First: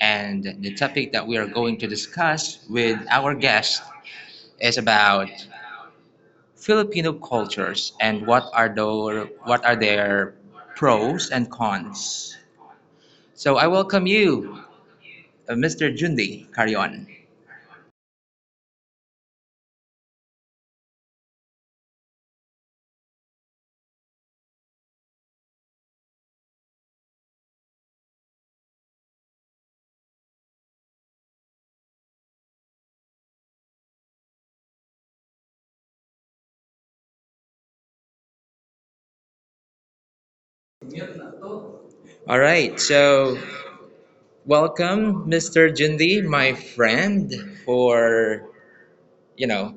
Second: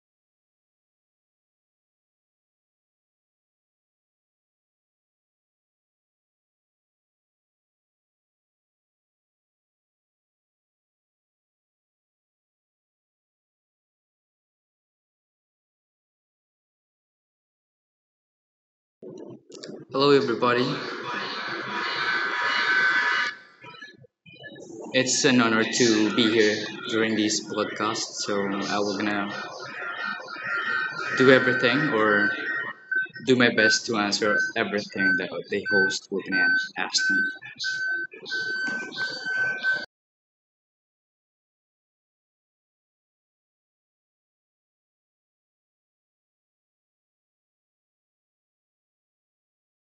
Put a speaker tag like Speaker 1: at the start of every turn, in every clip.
Speaker 1: And the topic that we are going to discuss with our guest is about Filipino cultures and what are their pros and cons. So I welcome you, Mr. Jundi Carion.
Speaker 2: Hello, everybody. It's an honor to be here during this podcast. So I will gonna do everything or do my best to answer everything that the host will gonna ask me.
Speaker 1: All right, so welcome, Mr. Jundi, my friend, for you know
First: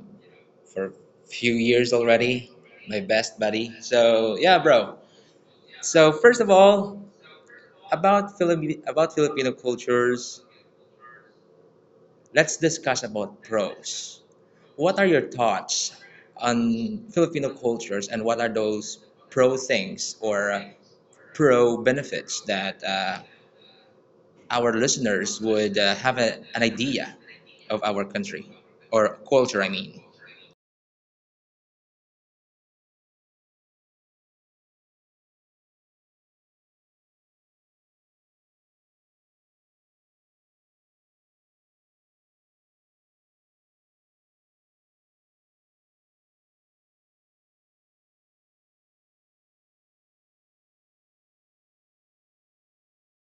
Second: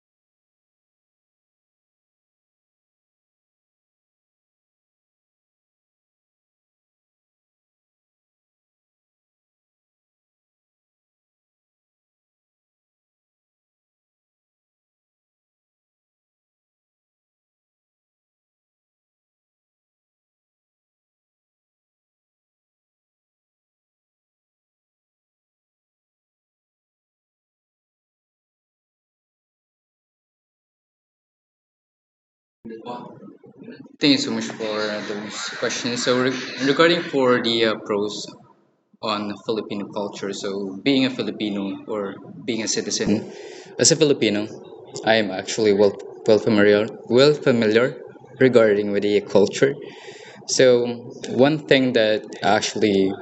Speaker 1: for a few years already, my best buddy. So yeah, bro. So first of all, about Filipino cultures, let's discuss about pros. What are your thoughts on Filipino cultures, and what are those pro things or pro benefits that our listeners would have a, an idea of our country or culture? I mean.
Speaker 2: Thank you so much for those questions. So regarding for the pros on Filipino culture, so being a Filipino or being a citizen, as a Filipino, I am actually well familiar regarding with the culture. So one thing that actually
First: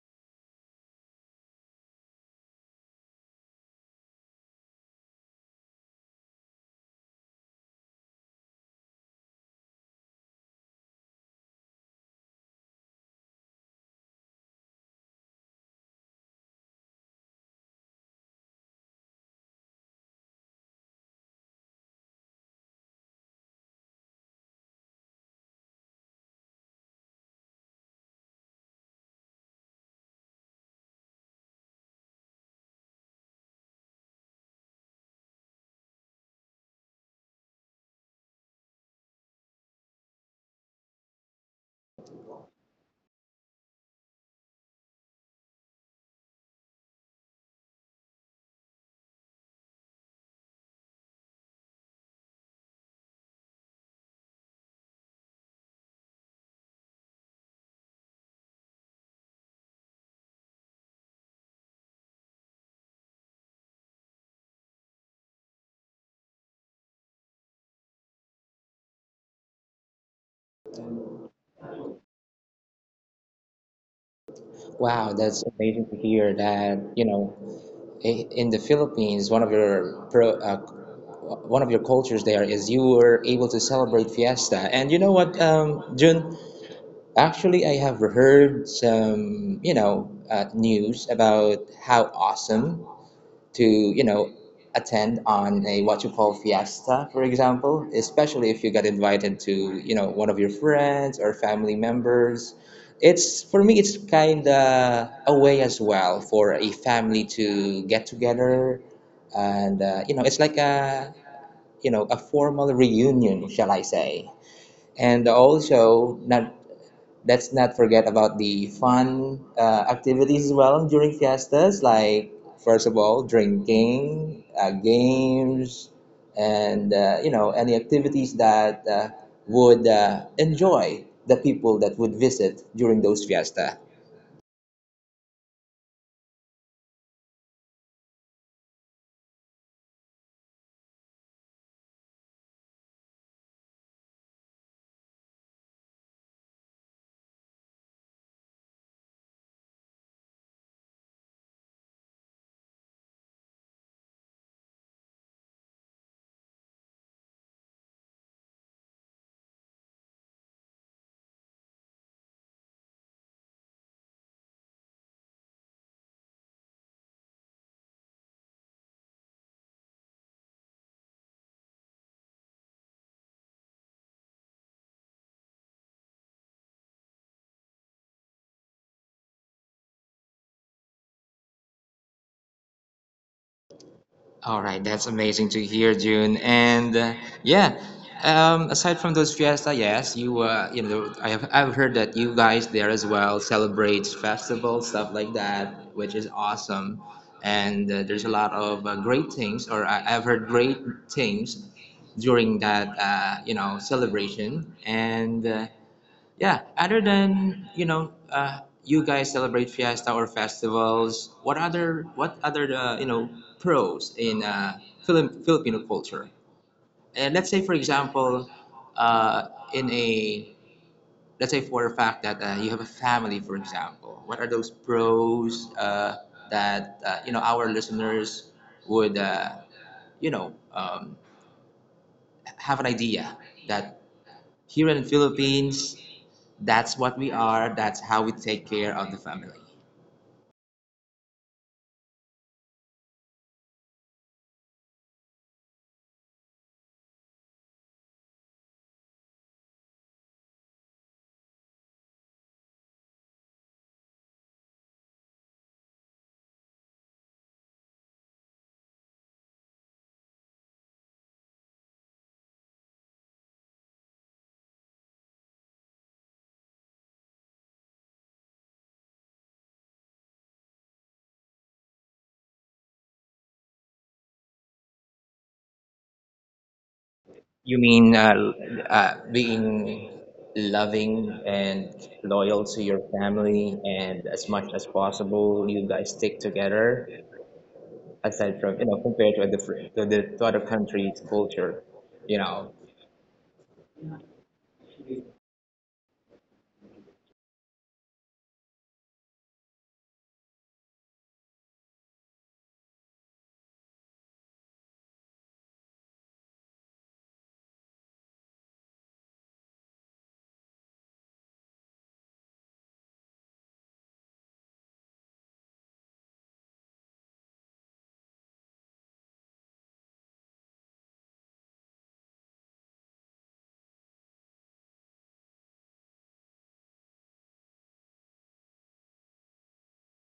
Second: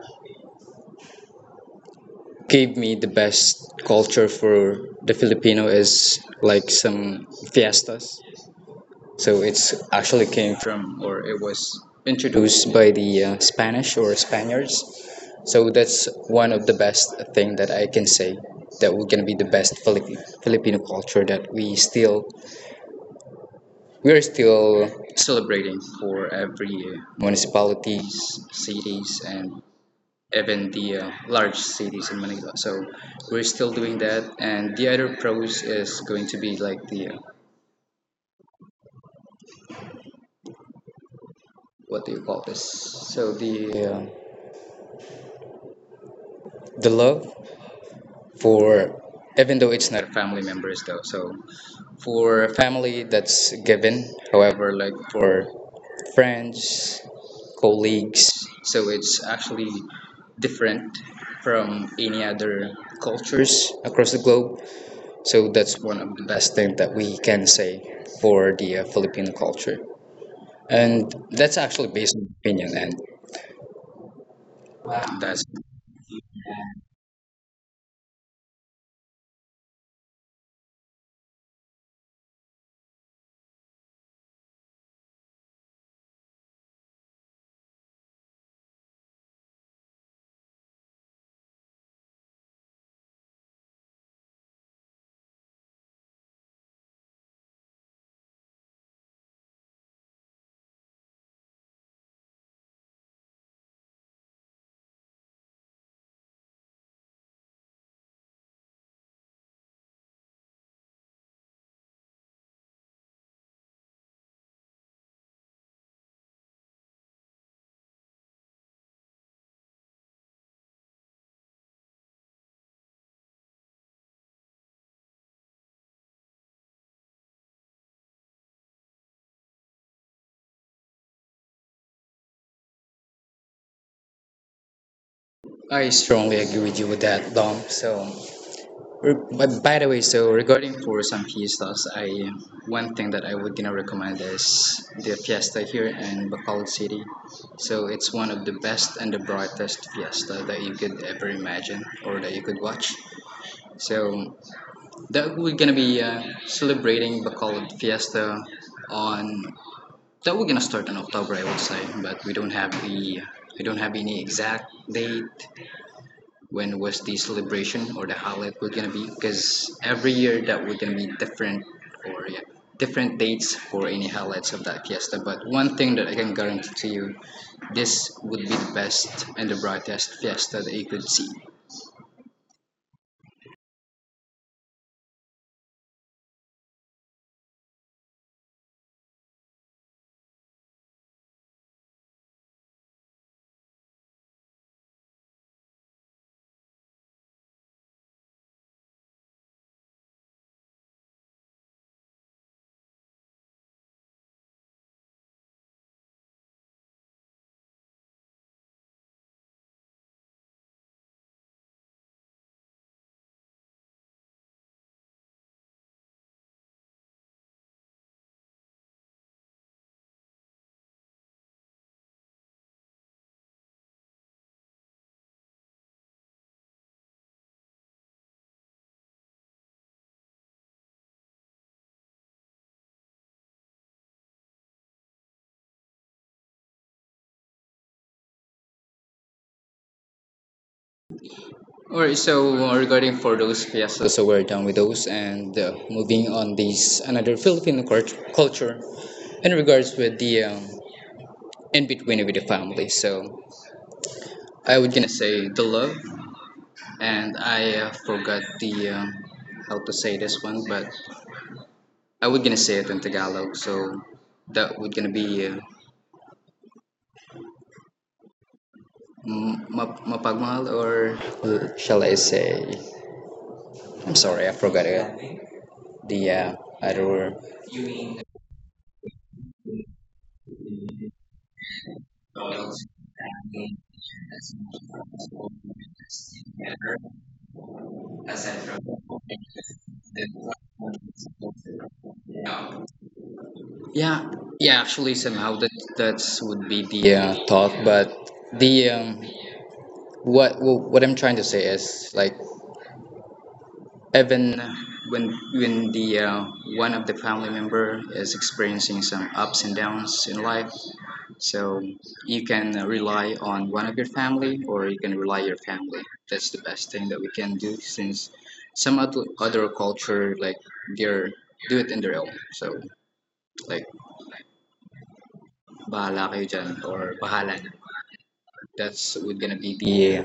Speaker 2: gave me the best culture for the Filipino is like some fiestas. So it's actually came from or it was introduced by the Spanish or Spaniards. So that's one of the best thing that I can say that we're gonna be the best Filipino culture that we still we are still celebrating for every year. Municipalities, cities, and even the large cities in Manila. So we're still doing that. And the other pros is going to be like the what do you call this? So the the love for, even though it's not family members though. So for family, that's given. However, like for friends, colleagues. So it's actually different from any other cultures across the globe. So that's one of the best things that we can say for the Filipino culture. And that's actually based on opinion, and
Speaker 1: Wow, that's
Speaker 2: that's.
Speaker 1: amazing to hear that, you know, in the Philippines, one of your one of your cultures there is you were able to celebrate fiesta. And you know what, Jun? Actually, I have heard some, you know, news about how awesome to you know attend on a what you call fiesta, for example, especially if you got invited to you know one of your friends or family members. It's for me, it's kind of a way as well for a family to get together, and you know, it's like a you know a formal reunion, shall I say. And also not, let's not forget about the fun activities as well during fiestas, like first of all drinking games, and you know, any activities that would enjoy the people that would visit during those fiesta.
Speaker 2: I strongly agree with you with that, Dom. So, but by the way, so regarding for some fiestas, I one thing that I would recommend is the fiesta here in Bacolod City. So it's one of the best and the brightest fiesta that you could ever imagine or that you could watch. So that we're gonna be celebrating Bacolod Fiesta on, that we're gonna start in October, I would say, but we don't have the we don't have any exact date when was the celebration or the holiday we're gonna be, because every year that we're gonna be different, or yeah, different dates for any highlights of that fiesta. But one thing that I can guarantee to you, this would be the best and the brightest fiesta that you could see.
Speaker 1: All right, that's amazing to hear, June. And yeah, aside from those fiesta, yes, you you know, I have I've heard that you guys there as well celebrate festivals, stuff like that, which is awesome. And there's a lot of great things, or I've heard great things during that you know celebration. And yeah, other than, you know, you guys celebrate fiesta or festivals, what other you know pros in Philip Filipino culture? And let's say, for example, uh, in a let's say for a fact that you have a family, for example, what are those pros that you know our listeners would you know have an idea that here in the Philippines. That's what we are. That's how we take care of the family.
Speaker 2: All right. So regarding for those fiestas, so we're done with those, and moving on this another Filipino culture, in regards with the in between with the family. So I would gonna say the love, and I forgot the how to say this one, but I would gonna say it in Tagalog. So that would gonna be mapagmahal, or shall I say? I'm sorry, I forgot it, the other word.
Speaker 1: You mean being loving and loyal to your family, and as much as possible, you guys stick together. Aside from you know, compared to other to the to other countries' culture, you know.
Speaker 2: Yeah, yeah. Actually, somehow that that's would be the thought, but the what I'm trying to say is like even when the one of the family member is experiencing some ups and downs in life, so you can rely on one of your family or you can rely your family. That's the best thing that we can do since some other other culture like they're do it in their own. So like bahala kayo dyan or bahala na. That's would gonna be the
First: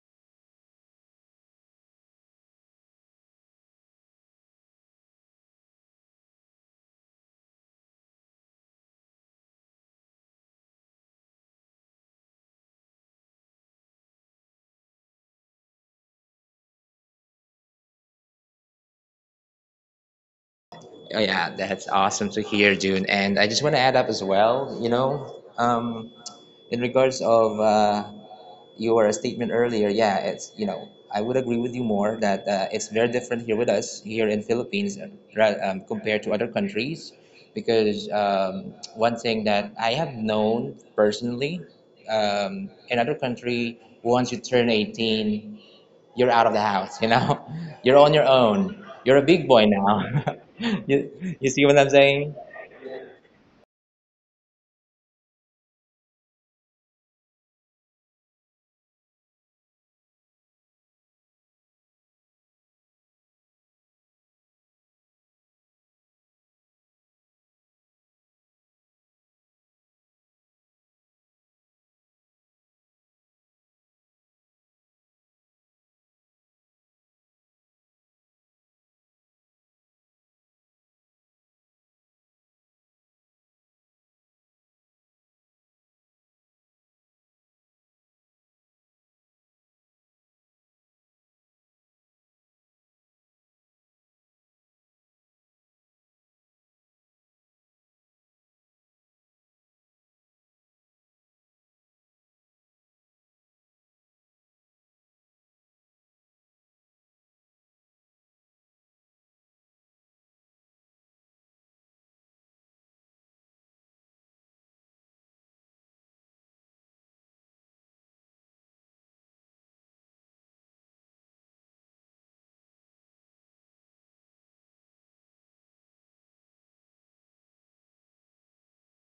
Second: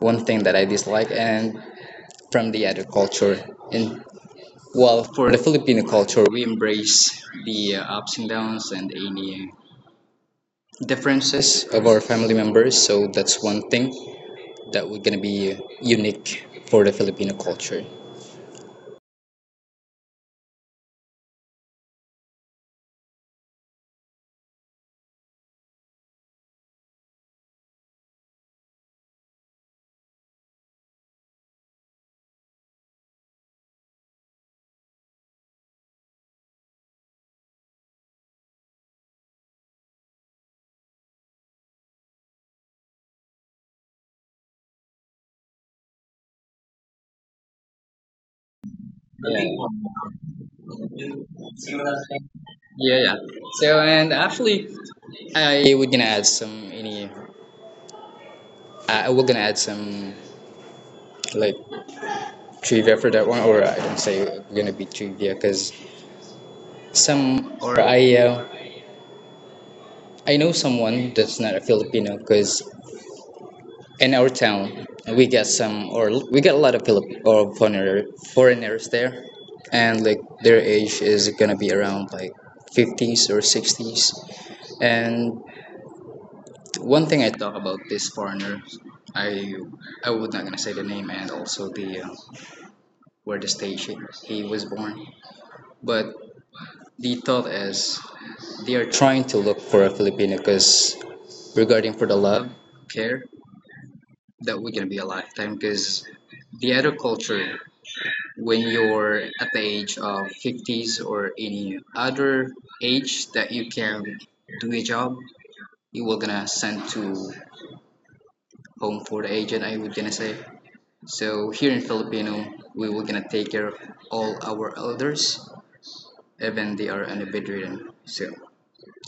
Speaker 2: one thing that I dislike, and from the other culture. And well, for the Filipino culture, we embrace the ups and downs and any differences of our family members. So that's one thing that we're gonna be unique for the Filipino culture.
Speaker 1: Oh, yeah, that's awesome to hear, June. And I just want to add up as well, you know, in regards of your statement earlier, yeah, it's, you know, I would agree with you more that it's very different here with us, here in Philippines, compared to other countries. Because one thing that I have known personally, in other country, once you turn 18, you're out of the house, you know? You're on your own. You're a big boy
Speaker 2: Yeah,
Speaker 1: now. you, you see what I'm saying?
Speaker 2: yeah. So and actually, I are gonna add some any. I will gonna add some like trivia for that one, or I don't say we're gonna be trivia because some, or I know someone that's not a Filipino because in our town we got some, or we got a lot of Filip or foreigner, foreigners there, and like their age is gonna be around like fifties or sixties. And one thing I talk about this foreigner, I I would not gonna say the name and also the where the stage he was born, but the thought is they are trying to look for a Filipino because regarding for the love, care, that we're gonna be a time because the other culture, when you're at the age of 50s or any other age that you can do a job, you were gonna send to home for the agent, I would gonna say. So here in Filipino, we were gonna take care of all our elders, even they are on a bedridden. So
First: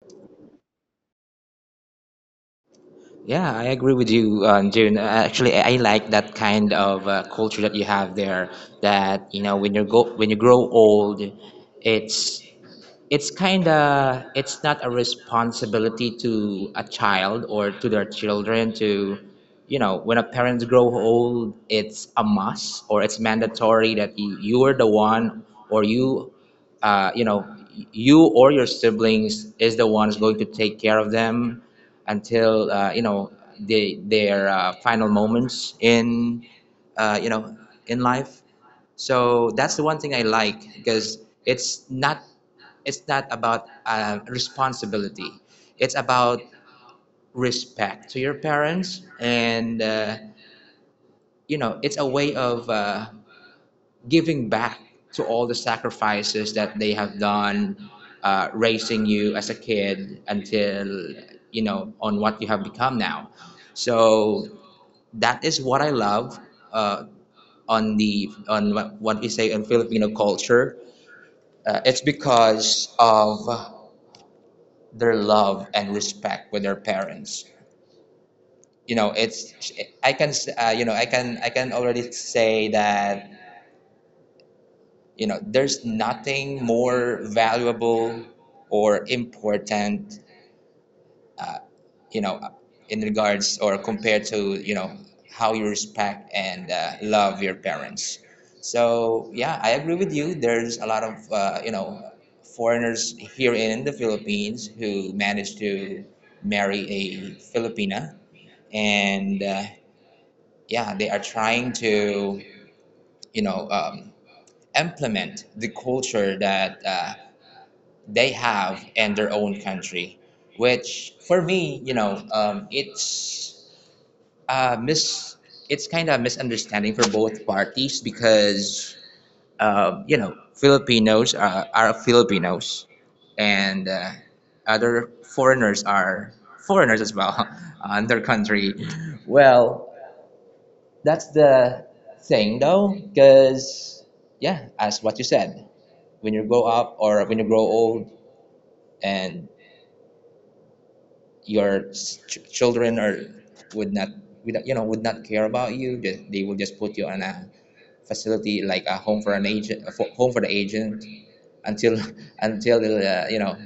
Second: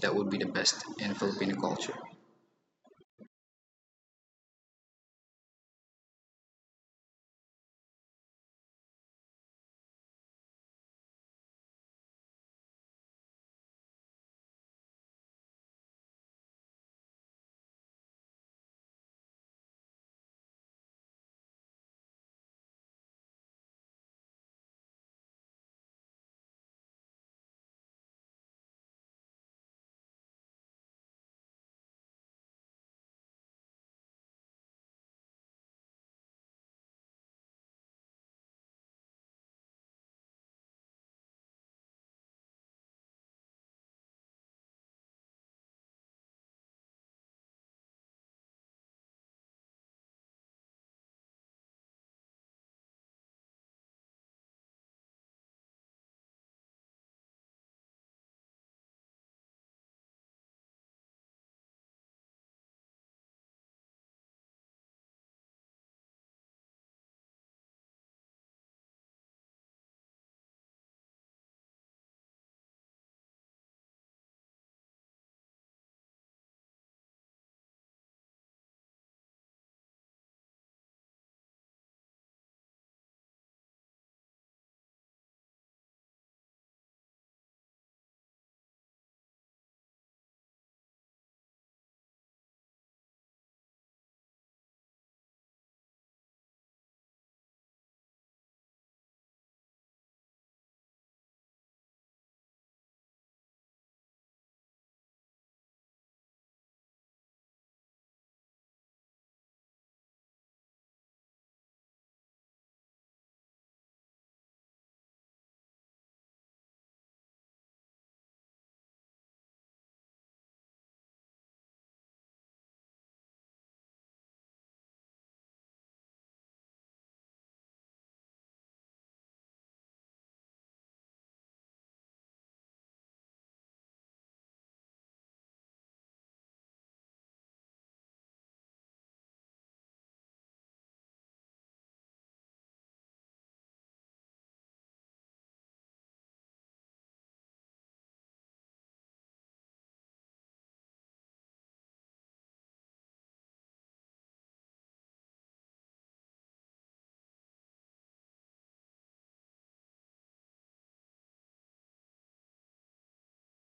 Speaker 2: that would be the best in Filipino culture.
Speaker 1: Yeah, I agree with you, June. Actually, I like that kind of culture that you have there. That you know, when you grow old, it's it's kind of it's not a responsibility to a child or to their children to you know when a parents grow old it's a must or it's mandatory that you are the one or you you know you or your siblings is the ones going to take care of them until you know their final moments in you know in life. So that's the one thing I like, because it's not, it's not about responsibility, it's about respect to your parents, and you know it's a way of giving back to all the sacrifices that they have done raising you as a kid until you know on what you have become now. So that is what I love uh, on the on what we say in Filipino culture, it's because of their love and respect with their parents. You know it's I can you know I can already say that you know there's nothing more valuable or important you know in regards or compared to you know how you respect and love your parents. So yeah, I agree with you, there's a lot of you know foreigners here in the Philippines who manage to marry a Filipina, and yeah they are trying to you know implement the culture that they have in their own country, which for me you know it's mis it's kind of misunderstanding for both parties, because you know are Filipinos, and other foreigners are foreigners as well on their country. Well, that's the thing though, because yeah, as what you said, when you grow up or when you grow old, and your children are would not you know would not care about you, will just put you on a facility like a home for the agent until until you know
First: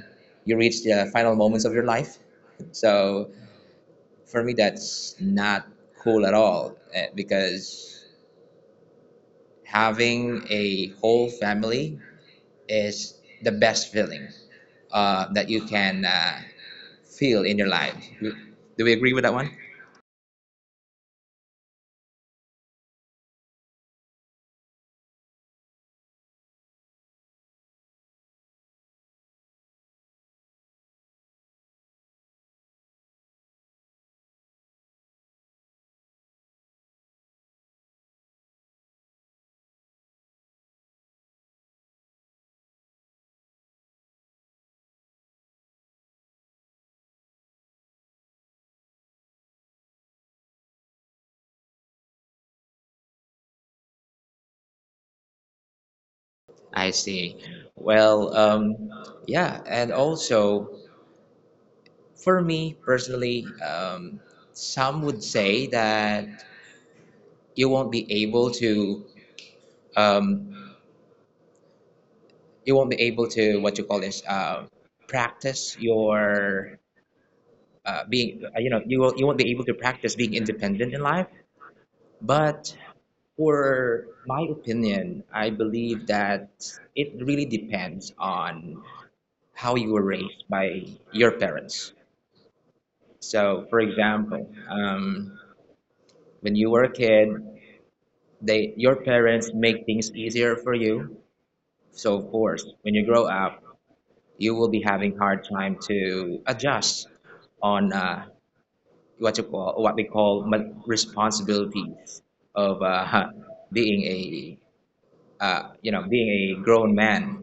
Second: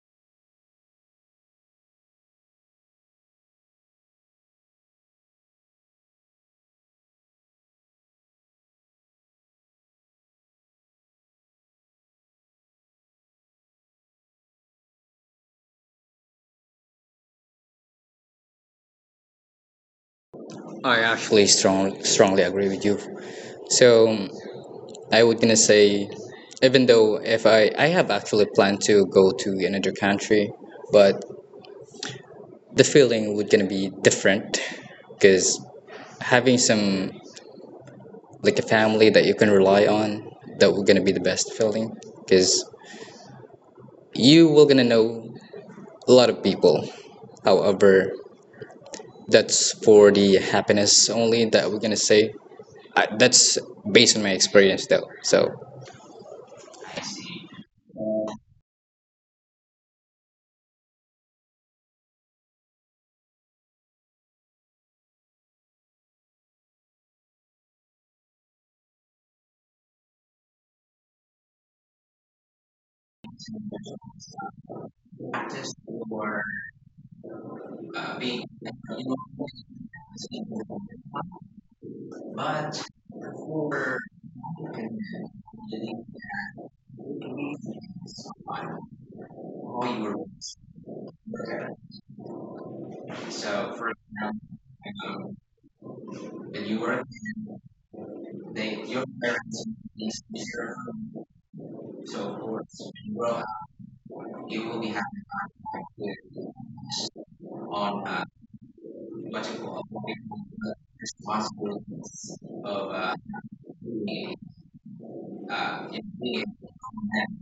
Speaker 1: you reach the final moments of your life. So for me that's not cool at all, eh, because having a whole family is the best feeling that you can feel in your life. Do we agree with that one?
Speaker 2: I actually strongly agree with you. So I would gonna say, even though if I have actually planned to go to another country, but the feeling would gonna be different, because having some like a family that you can rely on, that would gonna be the best feeling, because you will gonna know a lot of people. However, that's for the happiness only that we're gonna say. I, that's based on my experience though. So
Speaker 1: I see. Well, yeah, and also for me personally, some would say that you won't be able to, um, you won't be able to what you call this, practice your being, you know, you won't be able to practice being independent in life. But
Speaker 2: but for
Speaker 1: for my opinion, I believe that it really depends on how you
Speaker 2: all
Speaker 1: were
Speaker 2: your
Speaker 1: raised by your
Speaker 2: work.
Speaker 1: parents. So,
Speaker 2: So,
Speaker 1: for
Speaker 2: for
Speaker 1: example,
Speaker 2: example,
Speaker 1: when
Speaker 2: when
Speaker 1: you
Speaker 2: you
Speaker 1: were a
Speaker 2: work,
Speaker 1: kid, they
Speaker 2: they,
Speaker 1: your
Speaker 2: your
Speaker 1: parents
Speaker 2: parents
Speaker 1: make things
Speaker 2: is
Speaker 1: easier for
Speaker 2: deserve.
Speaker 1: you. So, of
Speaker 2: So, for
Speaker 1: course,
Speaker 2: so
Speaker 1: when
Speaker 2: when
Speaker 1: you
Speaker 2: you
Speaker 1: grow
Speaker 2: grow up,
Speaker 1: up, you
Speaker 2: you
Speaker 1: will
Speaker 2: will
Speaker 1: be
Speaker 2: be happy
Speaker 1: having hard time to adjust on
Speaker 2: on
Speaker 1: what you
Speaker 2: what you
Speaker 1: call
Speaker 2: call
Speaker 1: what we call responsibilities
Speaker 2: responsibilities
Speaker 1: of
Speaker 2: of
Speaker 1: being a
Speaker 2: being, uh,
Speaker 1: you know being
Speaker 2: being.
Speaker 1: a grown man.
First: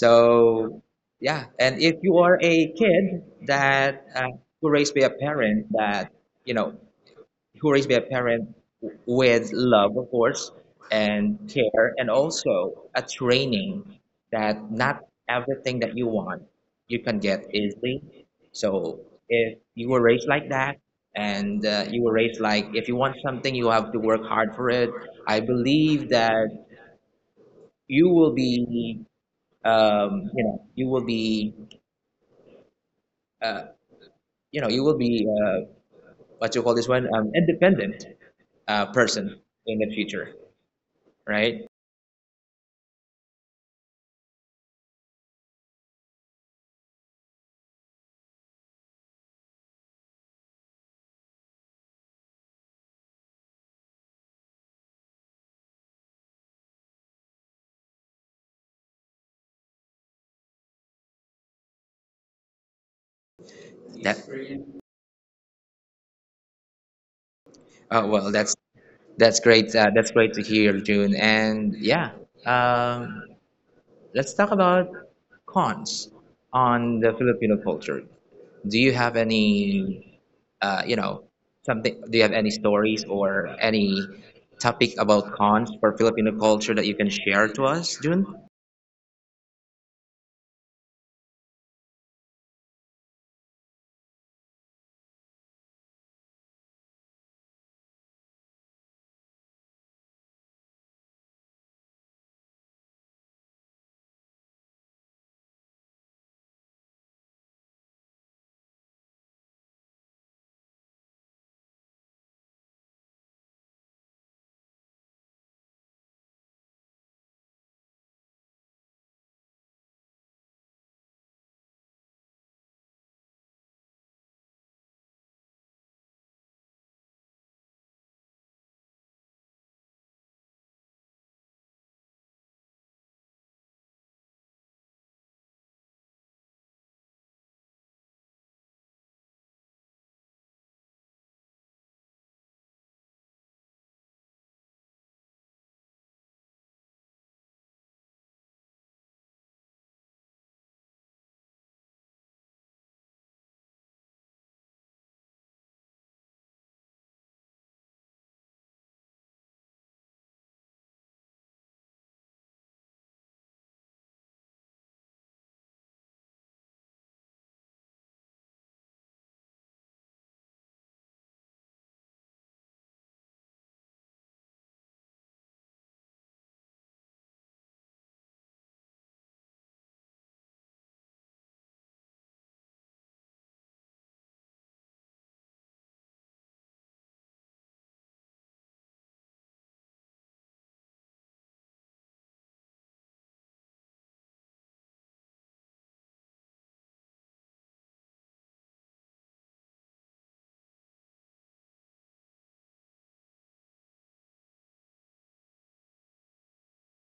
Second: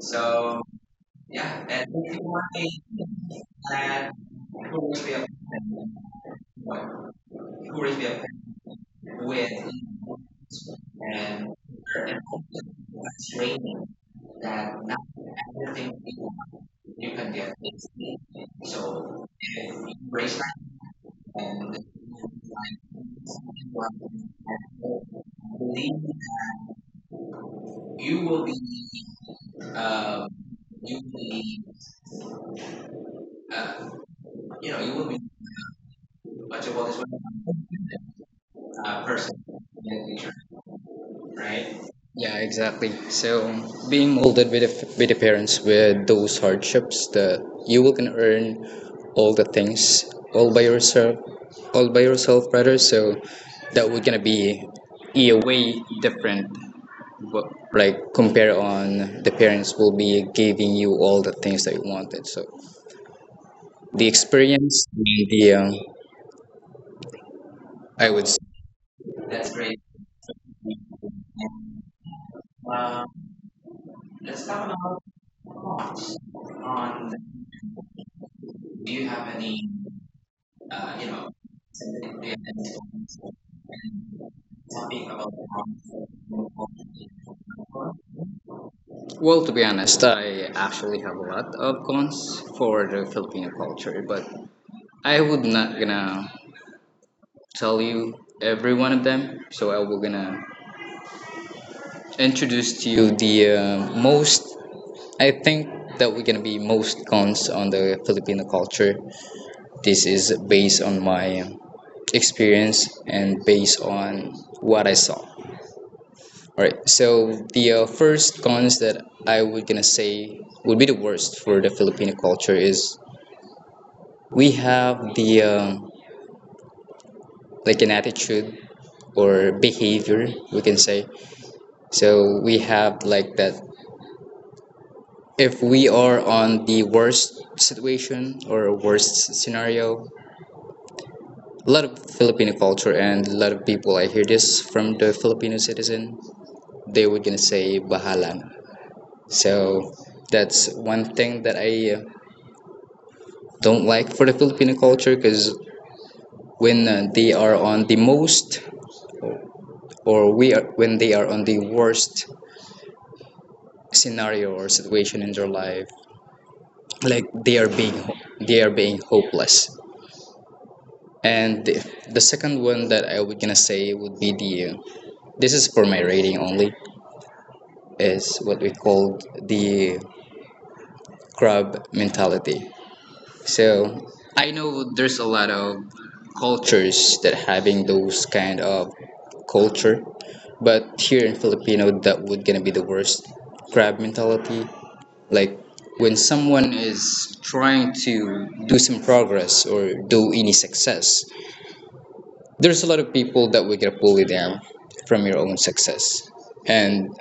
Speaker 2: So,
Speaker 1: yeah,
Speaker 2: yeah,
Speaker 1: and
Speaker 2: and
Speaker 1: if
Speaker 2: if
Speaker 1: you
Speaker 2: you
Speaker 1: are
Speaker 2: want a
Speaker 1: a kid that
Speaker 2: that
Speaker 1: who
Speaker 2: who
Speaker 1: raised by
Speaker 2: will
Speaker 1: a
Speaker 2: be a
Speaker 1: parent that you know
Speaker 2: what
Speaker 1: who
Speaker 2: who
Speaker 1: raised
Speaker 2: will
Speaker 1: by a
Speaker 2: be a
Speaker 1: parent
Speaker 2: with
Speaker 1: with love, of course, and
Speaker 2: and
Speaker 1: care, and also a training
Speaker 2: training,
Speaker 1: that
Speaker 2: that
Speaker 1: not
Speaker 2: not
Speaker 1: everything that
Speaker 2: everything
Speaker 1: you want you
Speaker 2: you
Speaker 1: can
Speaker 2: can
Speaker 1: get
Speaker 2: get is free.
Speaker 1: easily. So
Speaker 2: So
Speaker 1: if
Speaker 2: if you
Speaker 1: you were raised
Speaker 2: embrace
Speaker 1: like
Speaker 2: that
Speaker 1: that, and
Speaker 2: and
Speaker 1: you were raised like if you want something, you have to work hard for it. I
Speaker 2: believe
Speaker 1: believe
Speaker 2: that
Speaker 1: that you
Speaker 2: you
Speaker 1: will
Speaker 2: will be,
Speaker 1: be,
Speaker 2: um,
Speaker 1: you know, you
Speaker 2: you
Speaker 1: will
Speaker 2: will
Speaker 1: be,
Speaker 2: be,
Speaker 1: uh,
Speaker 2: uh,
Speaker 1: you know,
Speaker 2: you know,
Speaker 1: you
Speaker 2: you
Speaker 1: will
Speaker 2: will be
Speaker 1: be what you
Speaker 2: what you
Speaker 1: call
Speaker 2: call
Speaker 1: this
Speaker 2: this
Speaker 1: one,
Speaker 2: one,
Speaker 1: independent person
Speaker 2: person
Speaker 1: in the
Speaker 2: in the future,
Speaker 1: future, right?
Speaker 2: right? Yeah, exactly. So being molded with with the parents with those hardships that you will can earn all the things all by yourself, all by yourself, brother. So that would gonna be a way different. But like compare on the parents will be giving you all the things that you wanted. So the
Speaker 1: That,
Speaker 2: experience, and the I would say.
Speaker 1: that's
Speaker 2: That's
Speaker 1: great.
Speaker 2: great.
Speaker 1: That's great to hear, June. And yeah, um,
Speaker 2: Um,
Speaker 1: let's
Speaker 2: let's
Speaker 1: talk
Speaker 2: talk
Speaker 1: about
Speaker 2: about
Speaker 1: cons on the
Speaker 2: on.
Speaker 1: Filipino culture. Do you
Speaker 2: Do you
Speaker 1: have
Speaker 2: have any?
Speaker 1: any, you
Speaker 2: uh, you
Speaker 1: know,
Speaker 2: know,
Speaker 1: something? Do you have any stories or any topic
Speaker 2: Topic
Speaker 1: about
Speaker 2: about.
Speaker 1: cons for Filipino culture that you can share to us, June?
Speaker 2: Well, to be honest, I actually have a lot of cons for the Filipino culture, but I would not gonna tell you every one of them. So I will gonna introduce to you the most. I think that we're gonna be most cons on the Filipino culture. This is based on my experience and based on what I saw. All right. So the first cons that I would gonna say would be the worst for the Filipino culture is we have the like an attitude or behavior, we can say. So we have like that if we are on the worst situation or worst scenario. A lot of Filipino culture and a lot of people, I hear this from the Filipino citizen. They would gonna say "bahala na." So that's one thing that I don't like for the Filipino culture because when they are on the most, or we are, when they are on the worst scenario or situation in their life, like they are being, they are being hopeless. And the second one that I was gonna say would be the this is for my rating only, is what we call the crab mentality. So I know there's a lot of cultures that having those kind of culture, but here in Filipino, that would gonna be the worst crab mentality. Like when someone is trying to do some progress or do any success, there's a lot of people that would gonna bully them from your own success. And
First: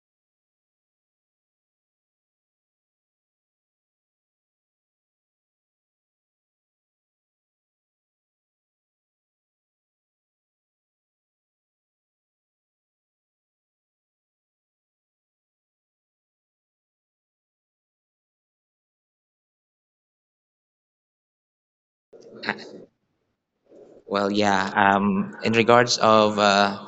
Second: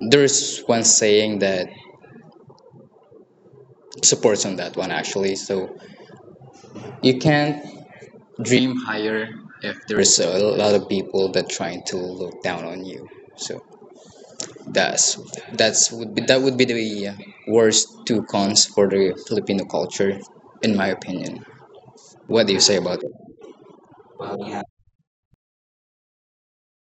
Speaker 2: there's one saying that supports on that one actually. So you can't dream higher if there's a lot of people that trying to look down on you. So that's that's would be, that would be the worst two cons for the Filipino culture in my opinion. What
Speaker 1: Uh,
Speaker 2: do you say about it?
Speaker 1: Well, yeah. In regards of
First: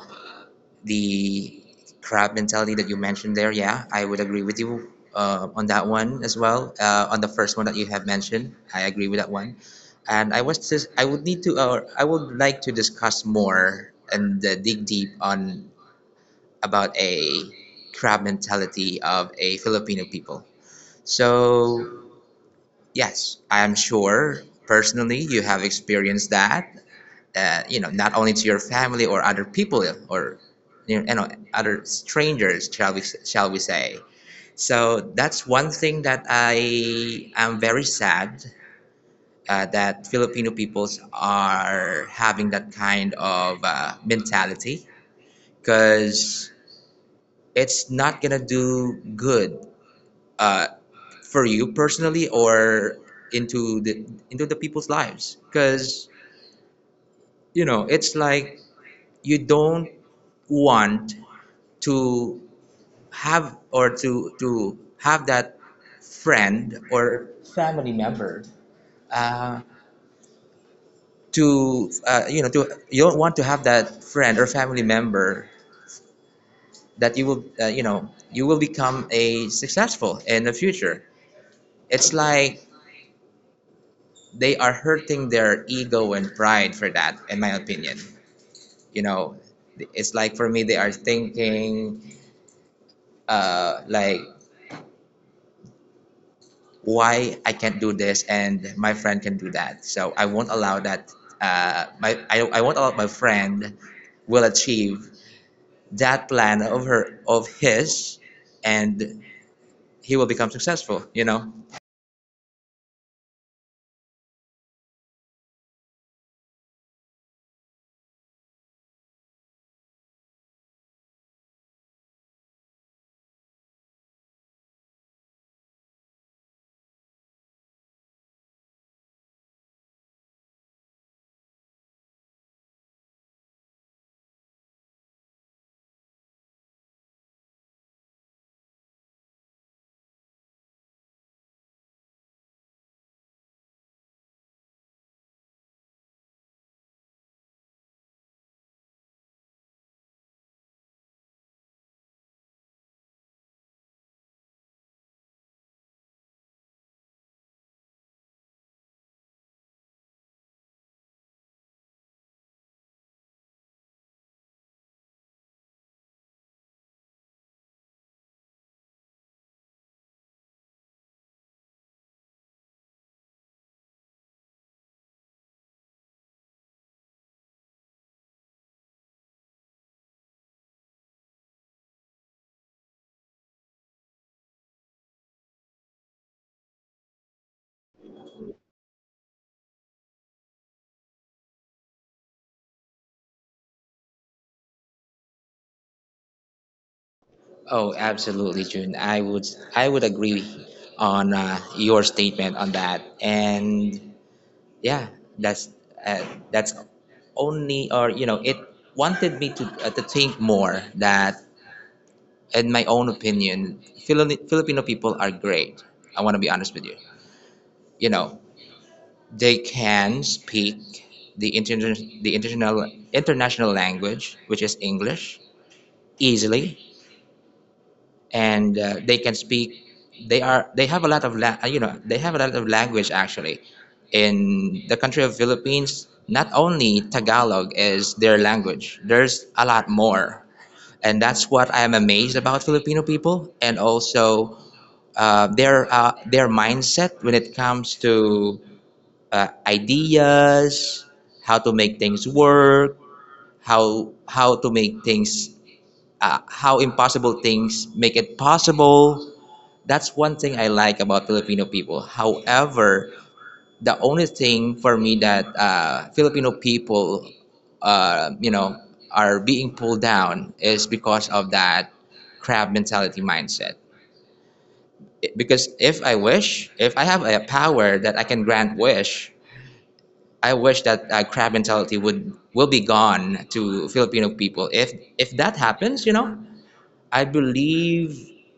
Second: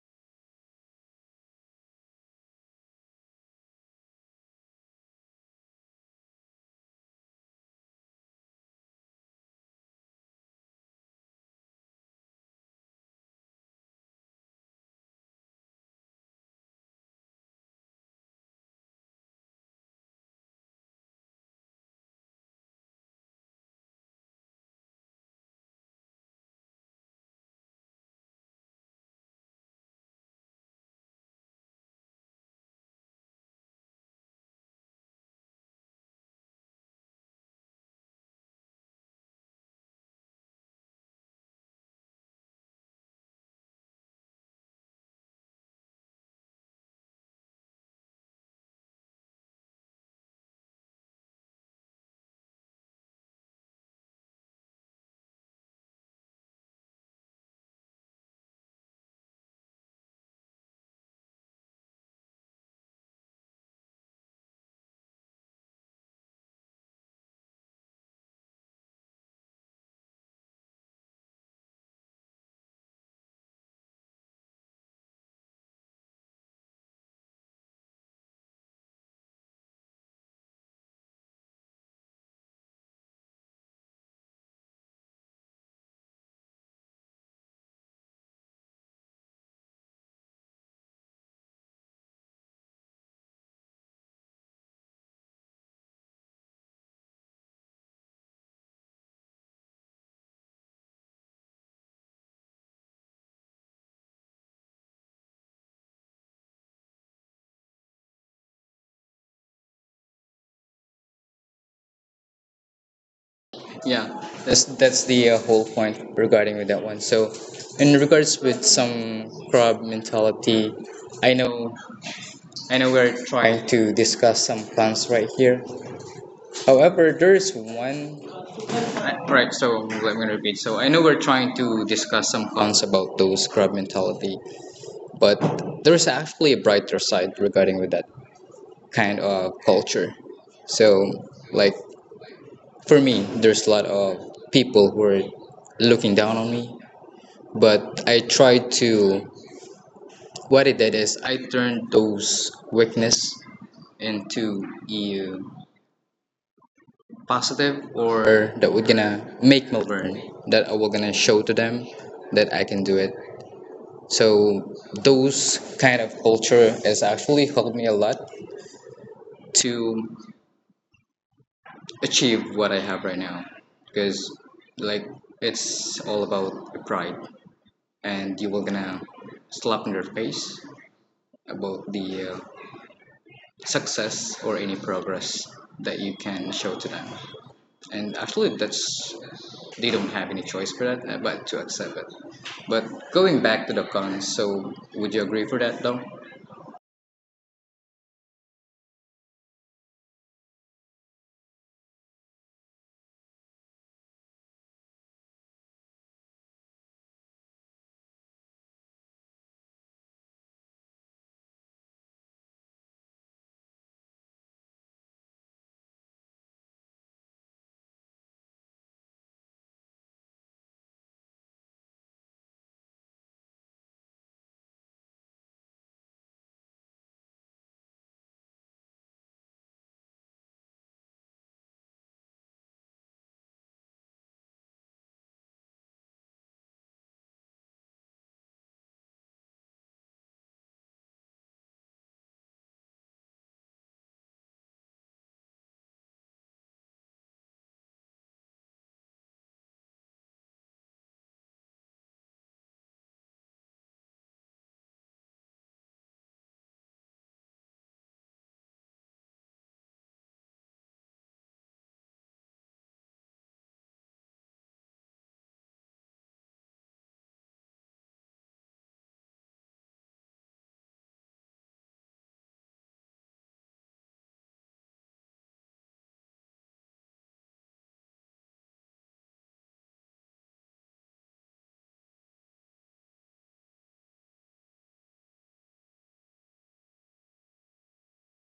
Speaker 1: the crab mentality that you mentioned there, yeah, I would agree with you on that one as well. On the first one that you have mentioned, I agree with that one. And I would need to, or I would like to discuss more and dig deep on about a crab mentality of a Filipino people. So yes, I'm sure personally you have experienced that, you know, not only to your family or other people or you know other strangers, shall we say? So that's one thing that I am very sad that Filipino peoples are having that kind of mentality, because it's not gonna do good uh, for you personally or into the into the people's lives, because you know it's like you don't want to have or to have that friend or family member uh, to you know to you don't want to have that friend or family member that you will you know you will become a successful in the future. It's like they are hurting their ego and pride for that in my opinion. You know it's like for me they are thinking like why I can't do this and my friend can do that. So I won't allow that. My I won't allow my friend will achieve that plan of her of his, and he will become successful. You know.
Speaker 2: Yeah, that's the whole point regarding with that one. So in regards with some crab mentality, i know I know we're trying to discuss some plans right here, however there's one. Right, so let me repeat. So I know we're trying to discuss some cons about those crab mentality, but there's actually a brighter side regarding with that kind of culture. So, like for me, there's a lot of people who are looking down on me, but I tried to. What I did is I turned those weakness into a positive, or that we're gonna make me learn. That I will gonna show to them that I can do it. So those kind of culture has actually helped me a lot to achieve what I have right now because like it's all about the pride and you will gonna slap in their face about the uh, success or any progress that you can show to them, and actually that's they don't have any choice for that but to accept it. But going back to the cons, so would you agree for that though?
Speaker 1: Oh, absolutely, June. I would agree on your statement on that, and yeah, that's uh, that's only or you know it wanted me to think more that in my own opinion, Filipino people are great. I want to be honest with you. You know, they can speak the international language, which is English, easily. And they can speak they have a lot of la- you know they have a lot of language actually in the country of Philippines. Not only Tagalog is their language, there's a lot more, and that's what I am amazed about Filipino people. And also their mindset when it comes to ideas, how to make things work, how to make things, how impossible things make it possible. That's one thing I like about Filipino people. However, the only thing for me that Filipino people, uh, you know, are being pulled down is because of that crab mentality mindset. Because if I wish, if I have a power that I can grant wish, I wish that crab mentality would will be gone to Filipino people. If that happens, you know, I believe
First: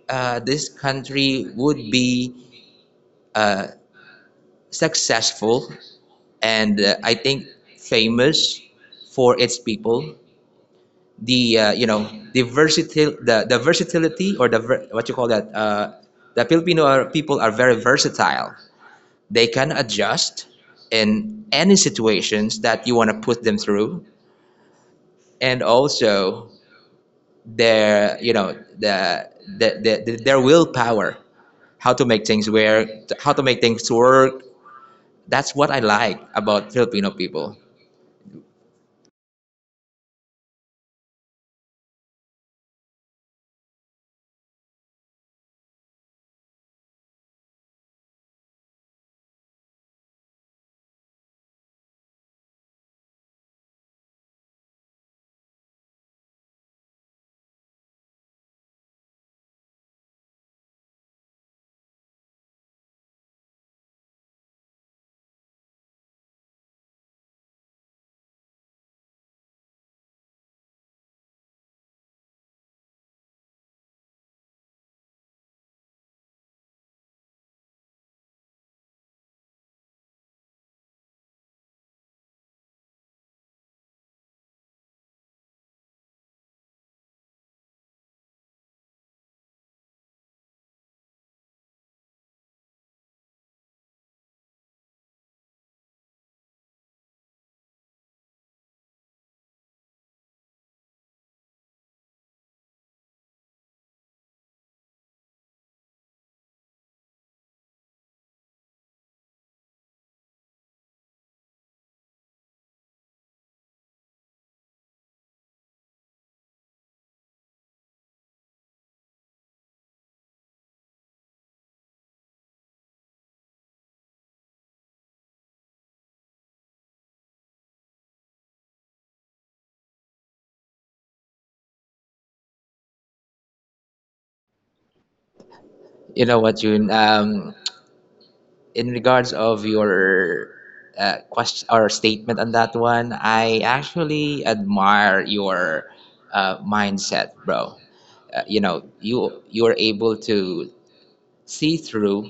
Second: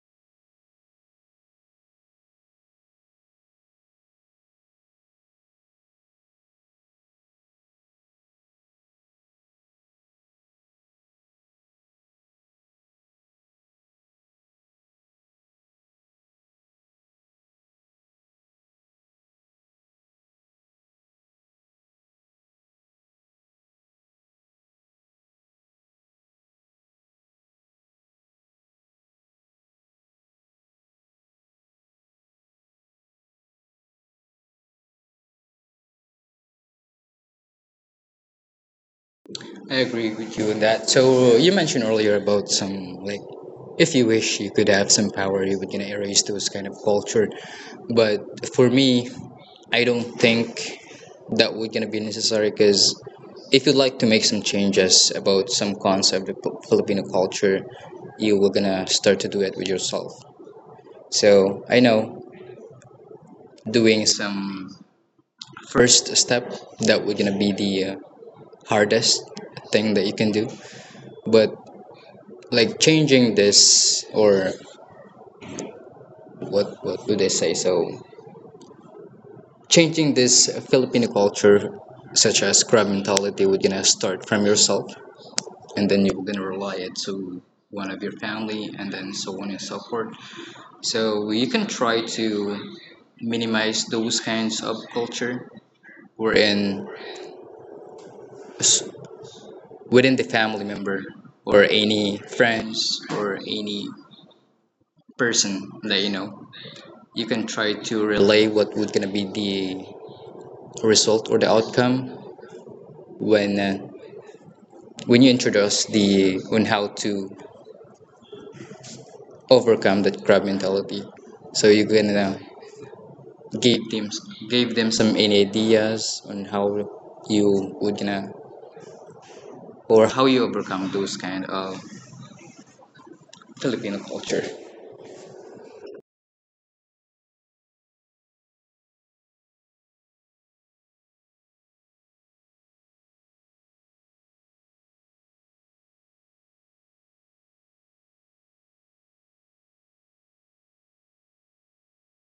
Speaker 1: this country would be successful, and I think famous for its people. The versatility or the ver- what you call that the people are very versatile. They can adjust in any situations that you want to put them through, and also their, you know, the the, the their willpower, how to make things work, how to make things work that's what I like about Filipino people.
Speaker 2: I agree with you on that. So you mentioned earlier about some like, if you wish you could have some power, you would gonna erase those kind of culture. But for me, I don't think that would gonna be necessary because if you'd like to make some changes about some concept of Filipino culture, you were gonna start to do it with yourself. So I know doing some first step that would gonna be the hardest thing that you can do, but like changing this or what do they say, so changing this Filipino culture such as crab mentality would gonna start from yourself, and then you're gonna rely it to one of your family and then so on and so forth, so you can try to minimize those kinds of culture wherein s- within the family member or any friends or any person that you know, you can try to relay what would gonna be the result or the outcome when uh, when you introduce the on how to overcome that crab mentality. So you can give them give them some any ideas on how you would gonna or how you overcome those kind of Filipino culture.
Speaker 1: You know what, June? In regards of your question or statement on that one, I actually admire your mindset, bro. You know, you're able to see through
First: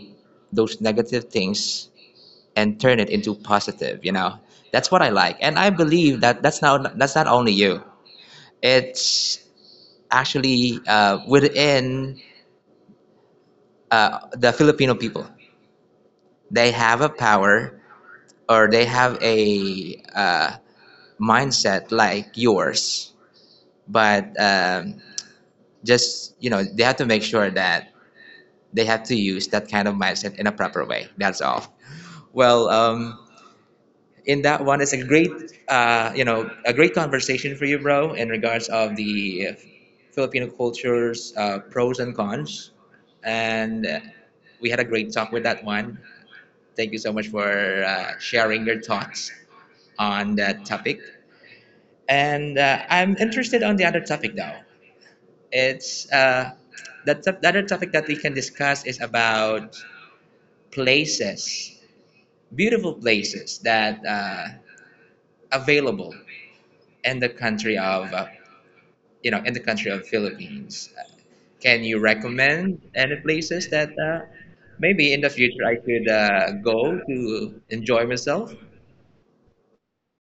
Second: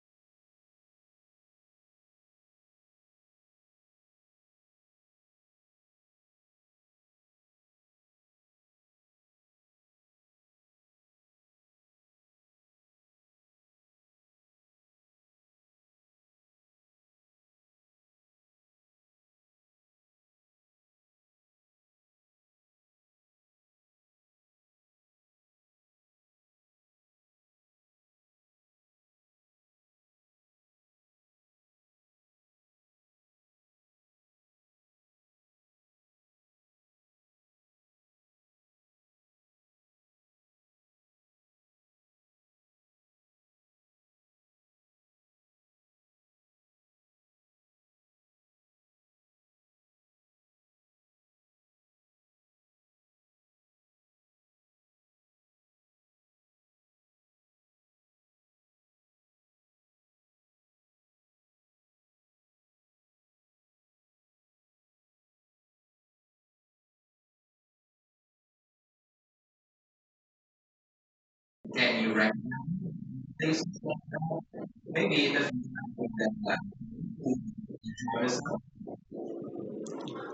Speaker 1: those negative things and turn it into positive, you know. That's what I like, and I believe that that's not only you, it's actually within the Filipino people. They have a power, or they have a mindset like yours. But just, you know, they have to make sure that they have to use that kind of mindset in a proper way. That's all. Well, in that one, it's a great, a great conversation for you, bro, in regards of the Filipino culture's pros and cons. And we had a great talk with that one. Thank you so much for sharing your thoughts on that topic. And I'm interested on the other topic though. It's the, the other topic that we can discuss is about places, beautiful places that are available in the country of in the country of Philippines. Can you
Speaker 2: Then you recognize
Speaker 1: recommend any
Speaker 2: things
Speaker 1: places that maybe in the
Speaker 2: maybe the
Speaker 1: future I could go to enjoy myself?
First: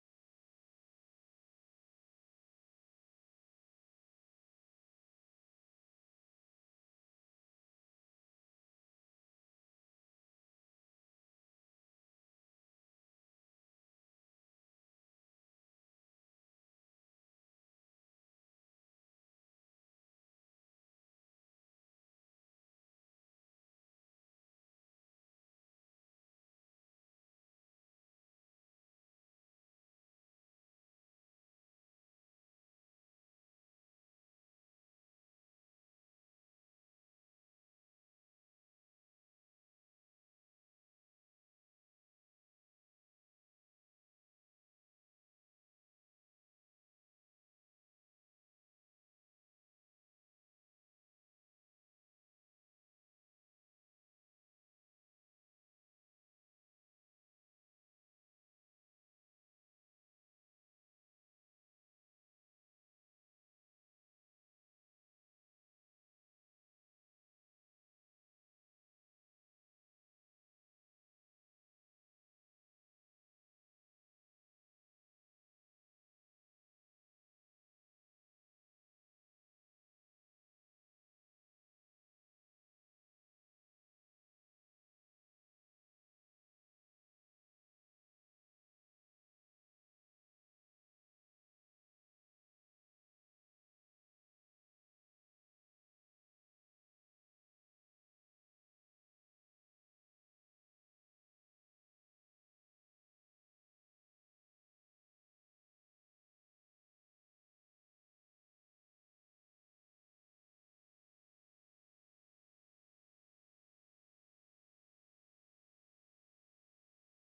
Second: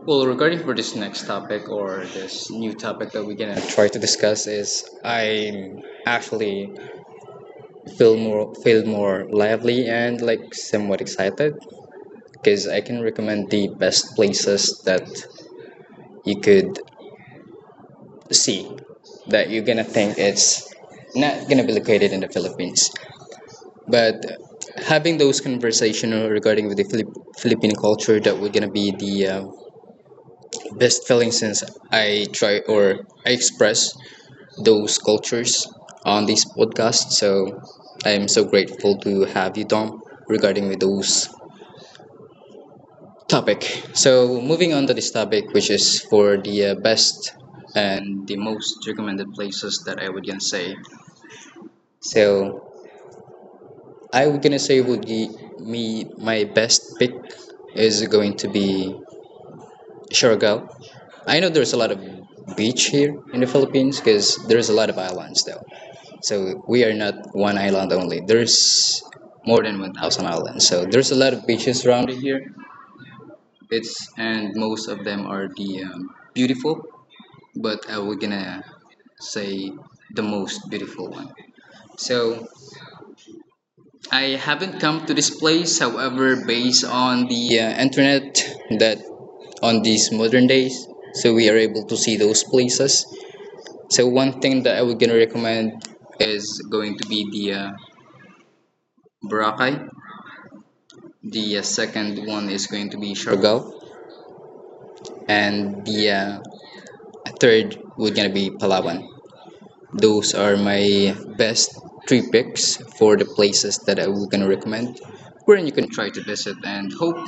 Speaker 2: well, regarding for this next topic or this new topic that we're gonna try to discuss is I'm actually feel more lively and like somewhat excited because I can recommend the best places that you could see that you're gonna think it's not gonna be located in the Philippines. But having those conversation regarding with the Philippine culture that we're gonna be the best feeling since I try or I express those cultures on this podcast. So I am so grateful to have you, Tom, regarding with those topic. So moving on to this topic, which is for the best and the most recommended places that I would gonna say. So I would gonna say would be me my best pick is going to be Siargao. I know there's a lot of beach here in the Philippines because there's a lot of islands though. So we are not one island only. There's more than 1,000 islands. So there's a lot of beaches around here. It's and most of them are the beautiful, but we're gonna say the most beautiful one. So I haven't come to this place, however, based on the internet that on these modern days, so we are able to see those places. So one thing that I would gonna recommend is going to be the Boracay. The second one is going to be Siargao, and the third would gonna be Palawan. Those are my best three picks for the places that I will gonna recommend, wherein you can try to visit and hope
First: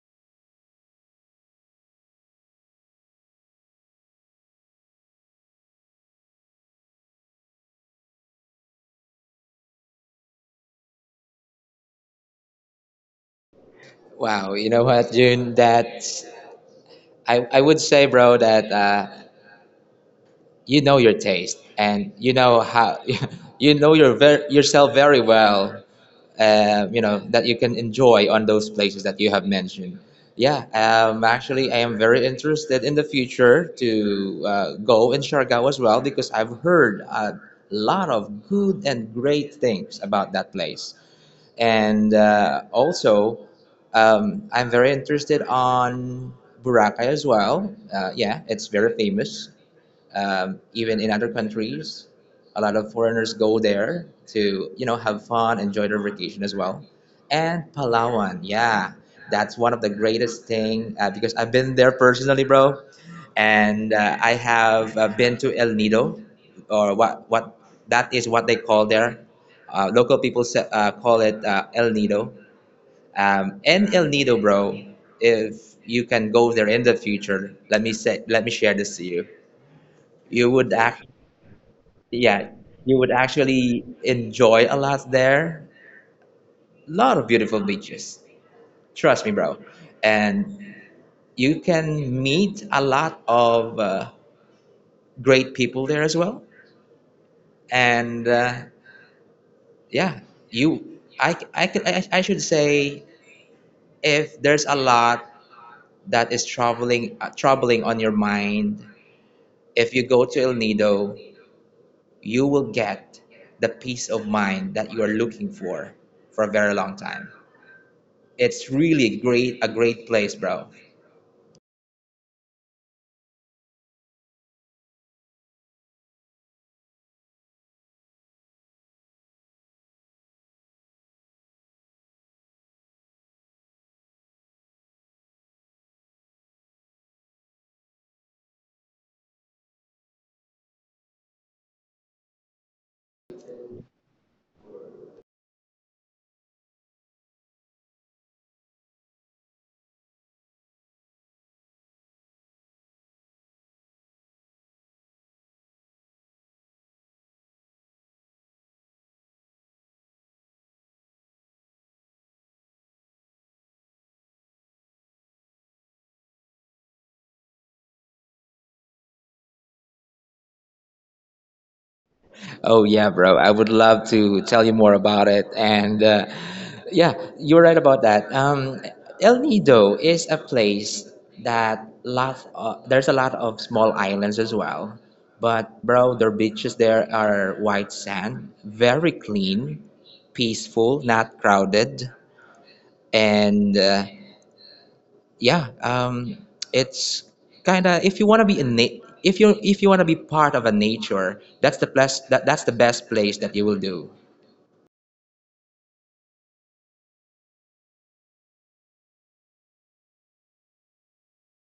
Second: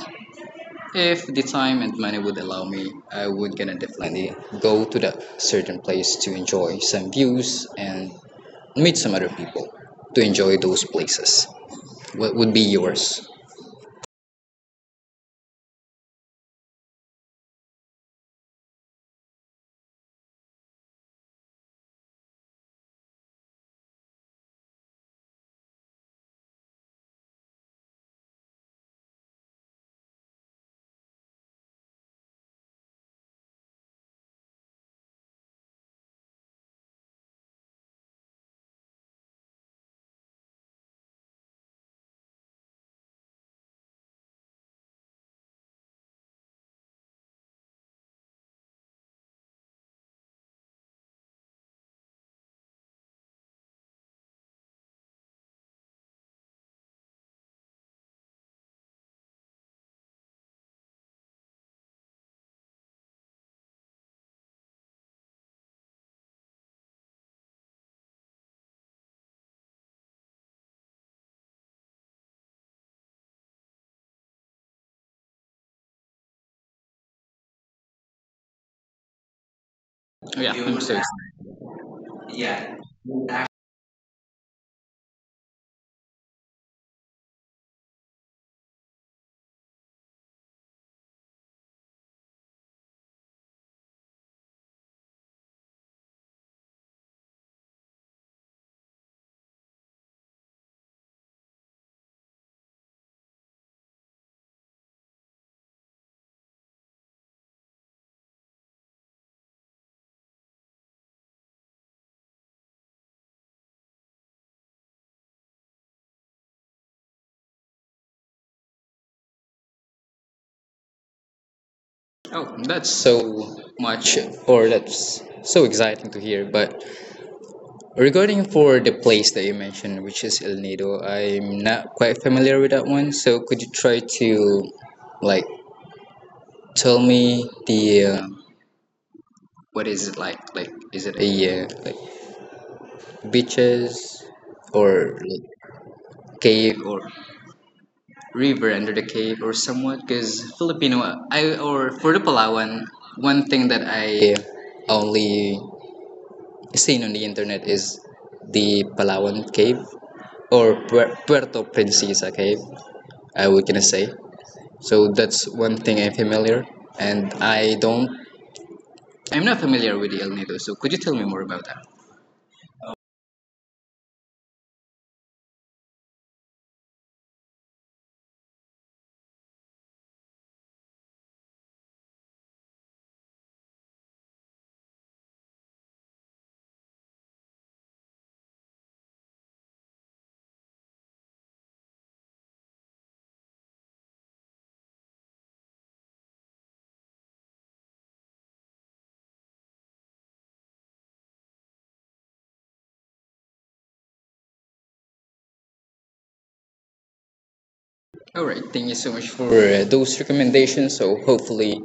Speaker 2: if the time and money would allow me, I would gonna definitely go to the certain place to enjoy some views and meet some other people to enjoy those places. What would be yours?
Speaker 1: Wow, you know what, June? I would say, bro, that you know your taste, and you know how you know your yourself very well. You know that you can enjoy on those places that you have mentioned. Yeah, actually, I am very interested in the future to go in Siargao as well, because I've heard a lot of good and great things about that place, and also, I'm very interested on Boracay as well. Yeah, it's very famous. Even in other countries, a lot of foreigners go there to, you know, have fun, enjoy their vacation as well. And Palawan, yeah, that's one of the greatest thing, because I've been there personally, bro, and I have been to El Nido, or what that is what they call there. Local people call it El Nido. And El Nido, bro, if you can go there in the future, let me say, let me share this to you.
Speaker 2: Oh, yeah,
Speaker 1: You would
Speaker 2: I'm serious.
Speaker 1: act Yeah,
Speaker 2: Yeah.
Speaker 1: you would actually enjoy a lot there. A lot of beautiful beaches. Trust me, bro. And you can meet a lot of great people there as well. And yeah, you, I, could- I should say, if there's a lot that is troubling, troubling on your mind, if you go to El Nido, you will get the peace of mind that you are looking for a very long time. It's really great, a great place, bro.
Speaker 2: Oh, that's so much, or that's so exciting to hear. But regarding for the place that you mentioned, which is El Nido, I'm not quite familiar with that one. So could you try to like tell me the what is it like? Like is it a like beaches or like cave or river under the cave or somewhat? Because Filipino, I or for the Palawan, one thing that I only seen on the internet is the Palawan cave or Puerto Princesa cave. Uh, we to say so that's one thing I'm familiar, and I don't, I'm not familiar with the El Nido, so could you tell me more about that?
Speaker 1: Oh yeah, bro. I would love to tell you more about it. And yeah, you're right about that. El Nido is a place that lot there's a lot of small islands as well. But bro, their beaches there are white sand, very clean, peaceful, not crowded, and yeah, it's kind of, if you want to be if you want to be part of a nature, that's the best, that's the best place that you will do.
Speaker 2: All right, thank you so much for those recommendations, so hopefully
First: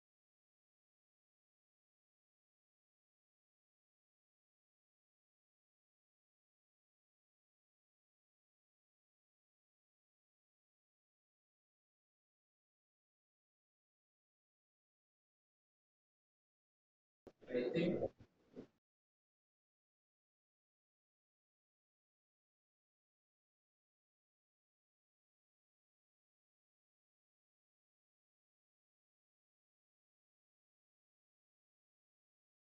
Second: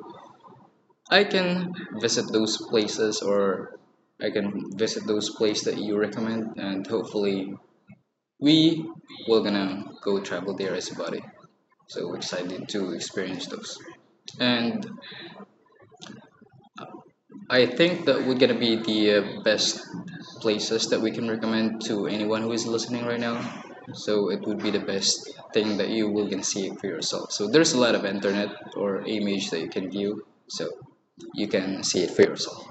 Speaker 2: I can visit those places or I can visit those places that you recommend, and hopefully we were gonna go travel there as a body. So excited to experience those, and I think that we're gonna be the best places that we can recommend to anyone who is listening right now. So it would be the best thing that you will can see for yourself. So there's a lot of internet or image that you can view, so you can see it for yourself.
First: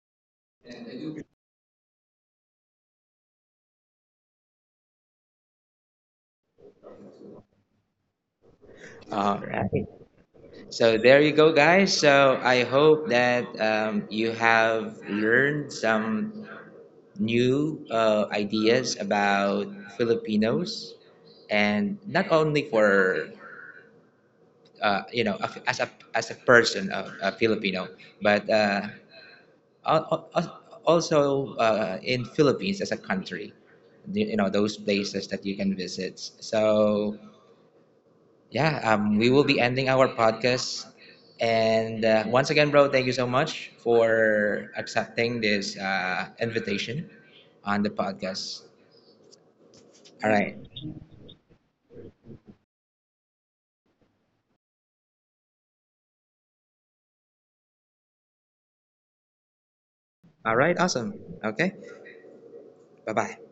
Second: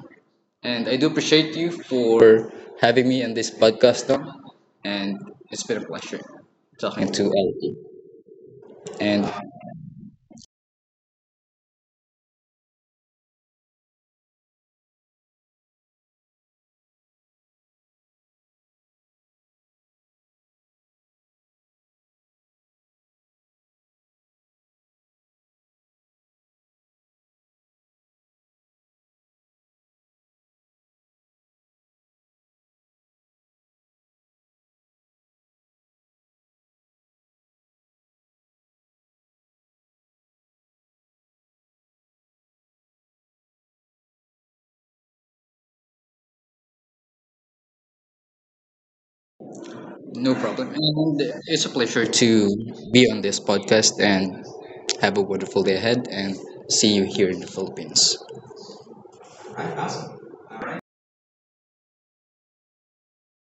Speaker 2: And I do appreciate you for having me on this podcast, Tom. And it's been a pleasure talking to all of you. And
Speaker 1: All right, so there you go, guys. So I hope that you have learned some new ideas about Filipinos, and not only for, uh, you know as a, as a person of a Filipino, but also, in Philippines as a country, you know, those places that you can visit. So, yeah, we will be ending our podcast. And once again, bro, thank you so much for accepting this invitation on the podcast. All
Speaker 2: no
Speaker 1: right.
Speaker 2: problem. And it's a pleasure to be on this podcast and have a wonderful day ahead and see you here in the Philippines.
Speaker 1: All right. Awesome. Okay. Bye bye.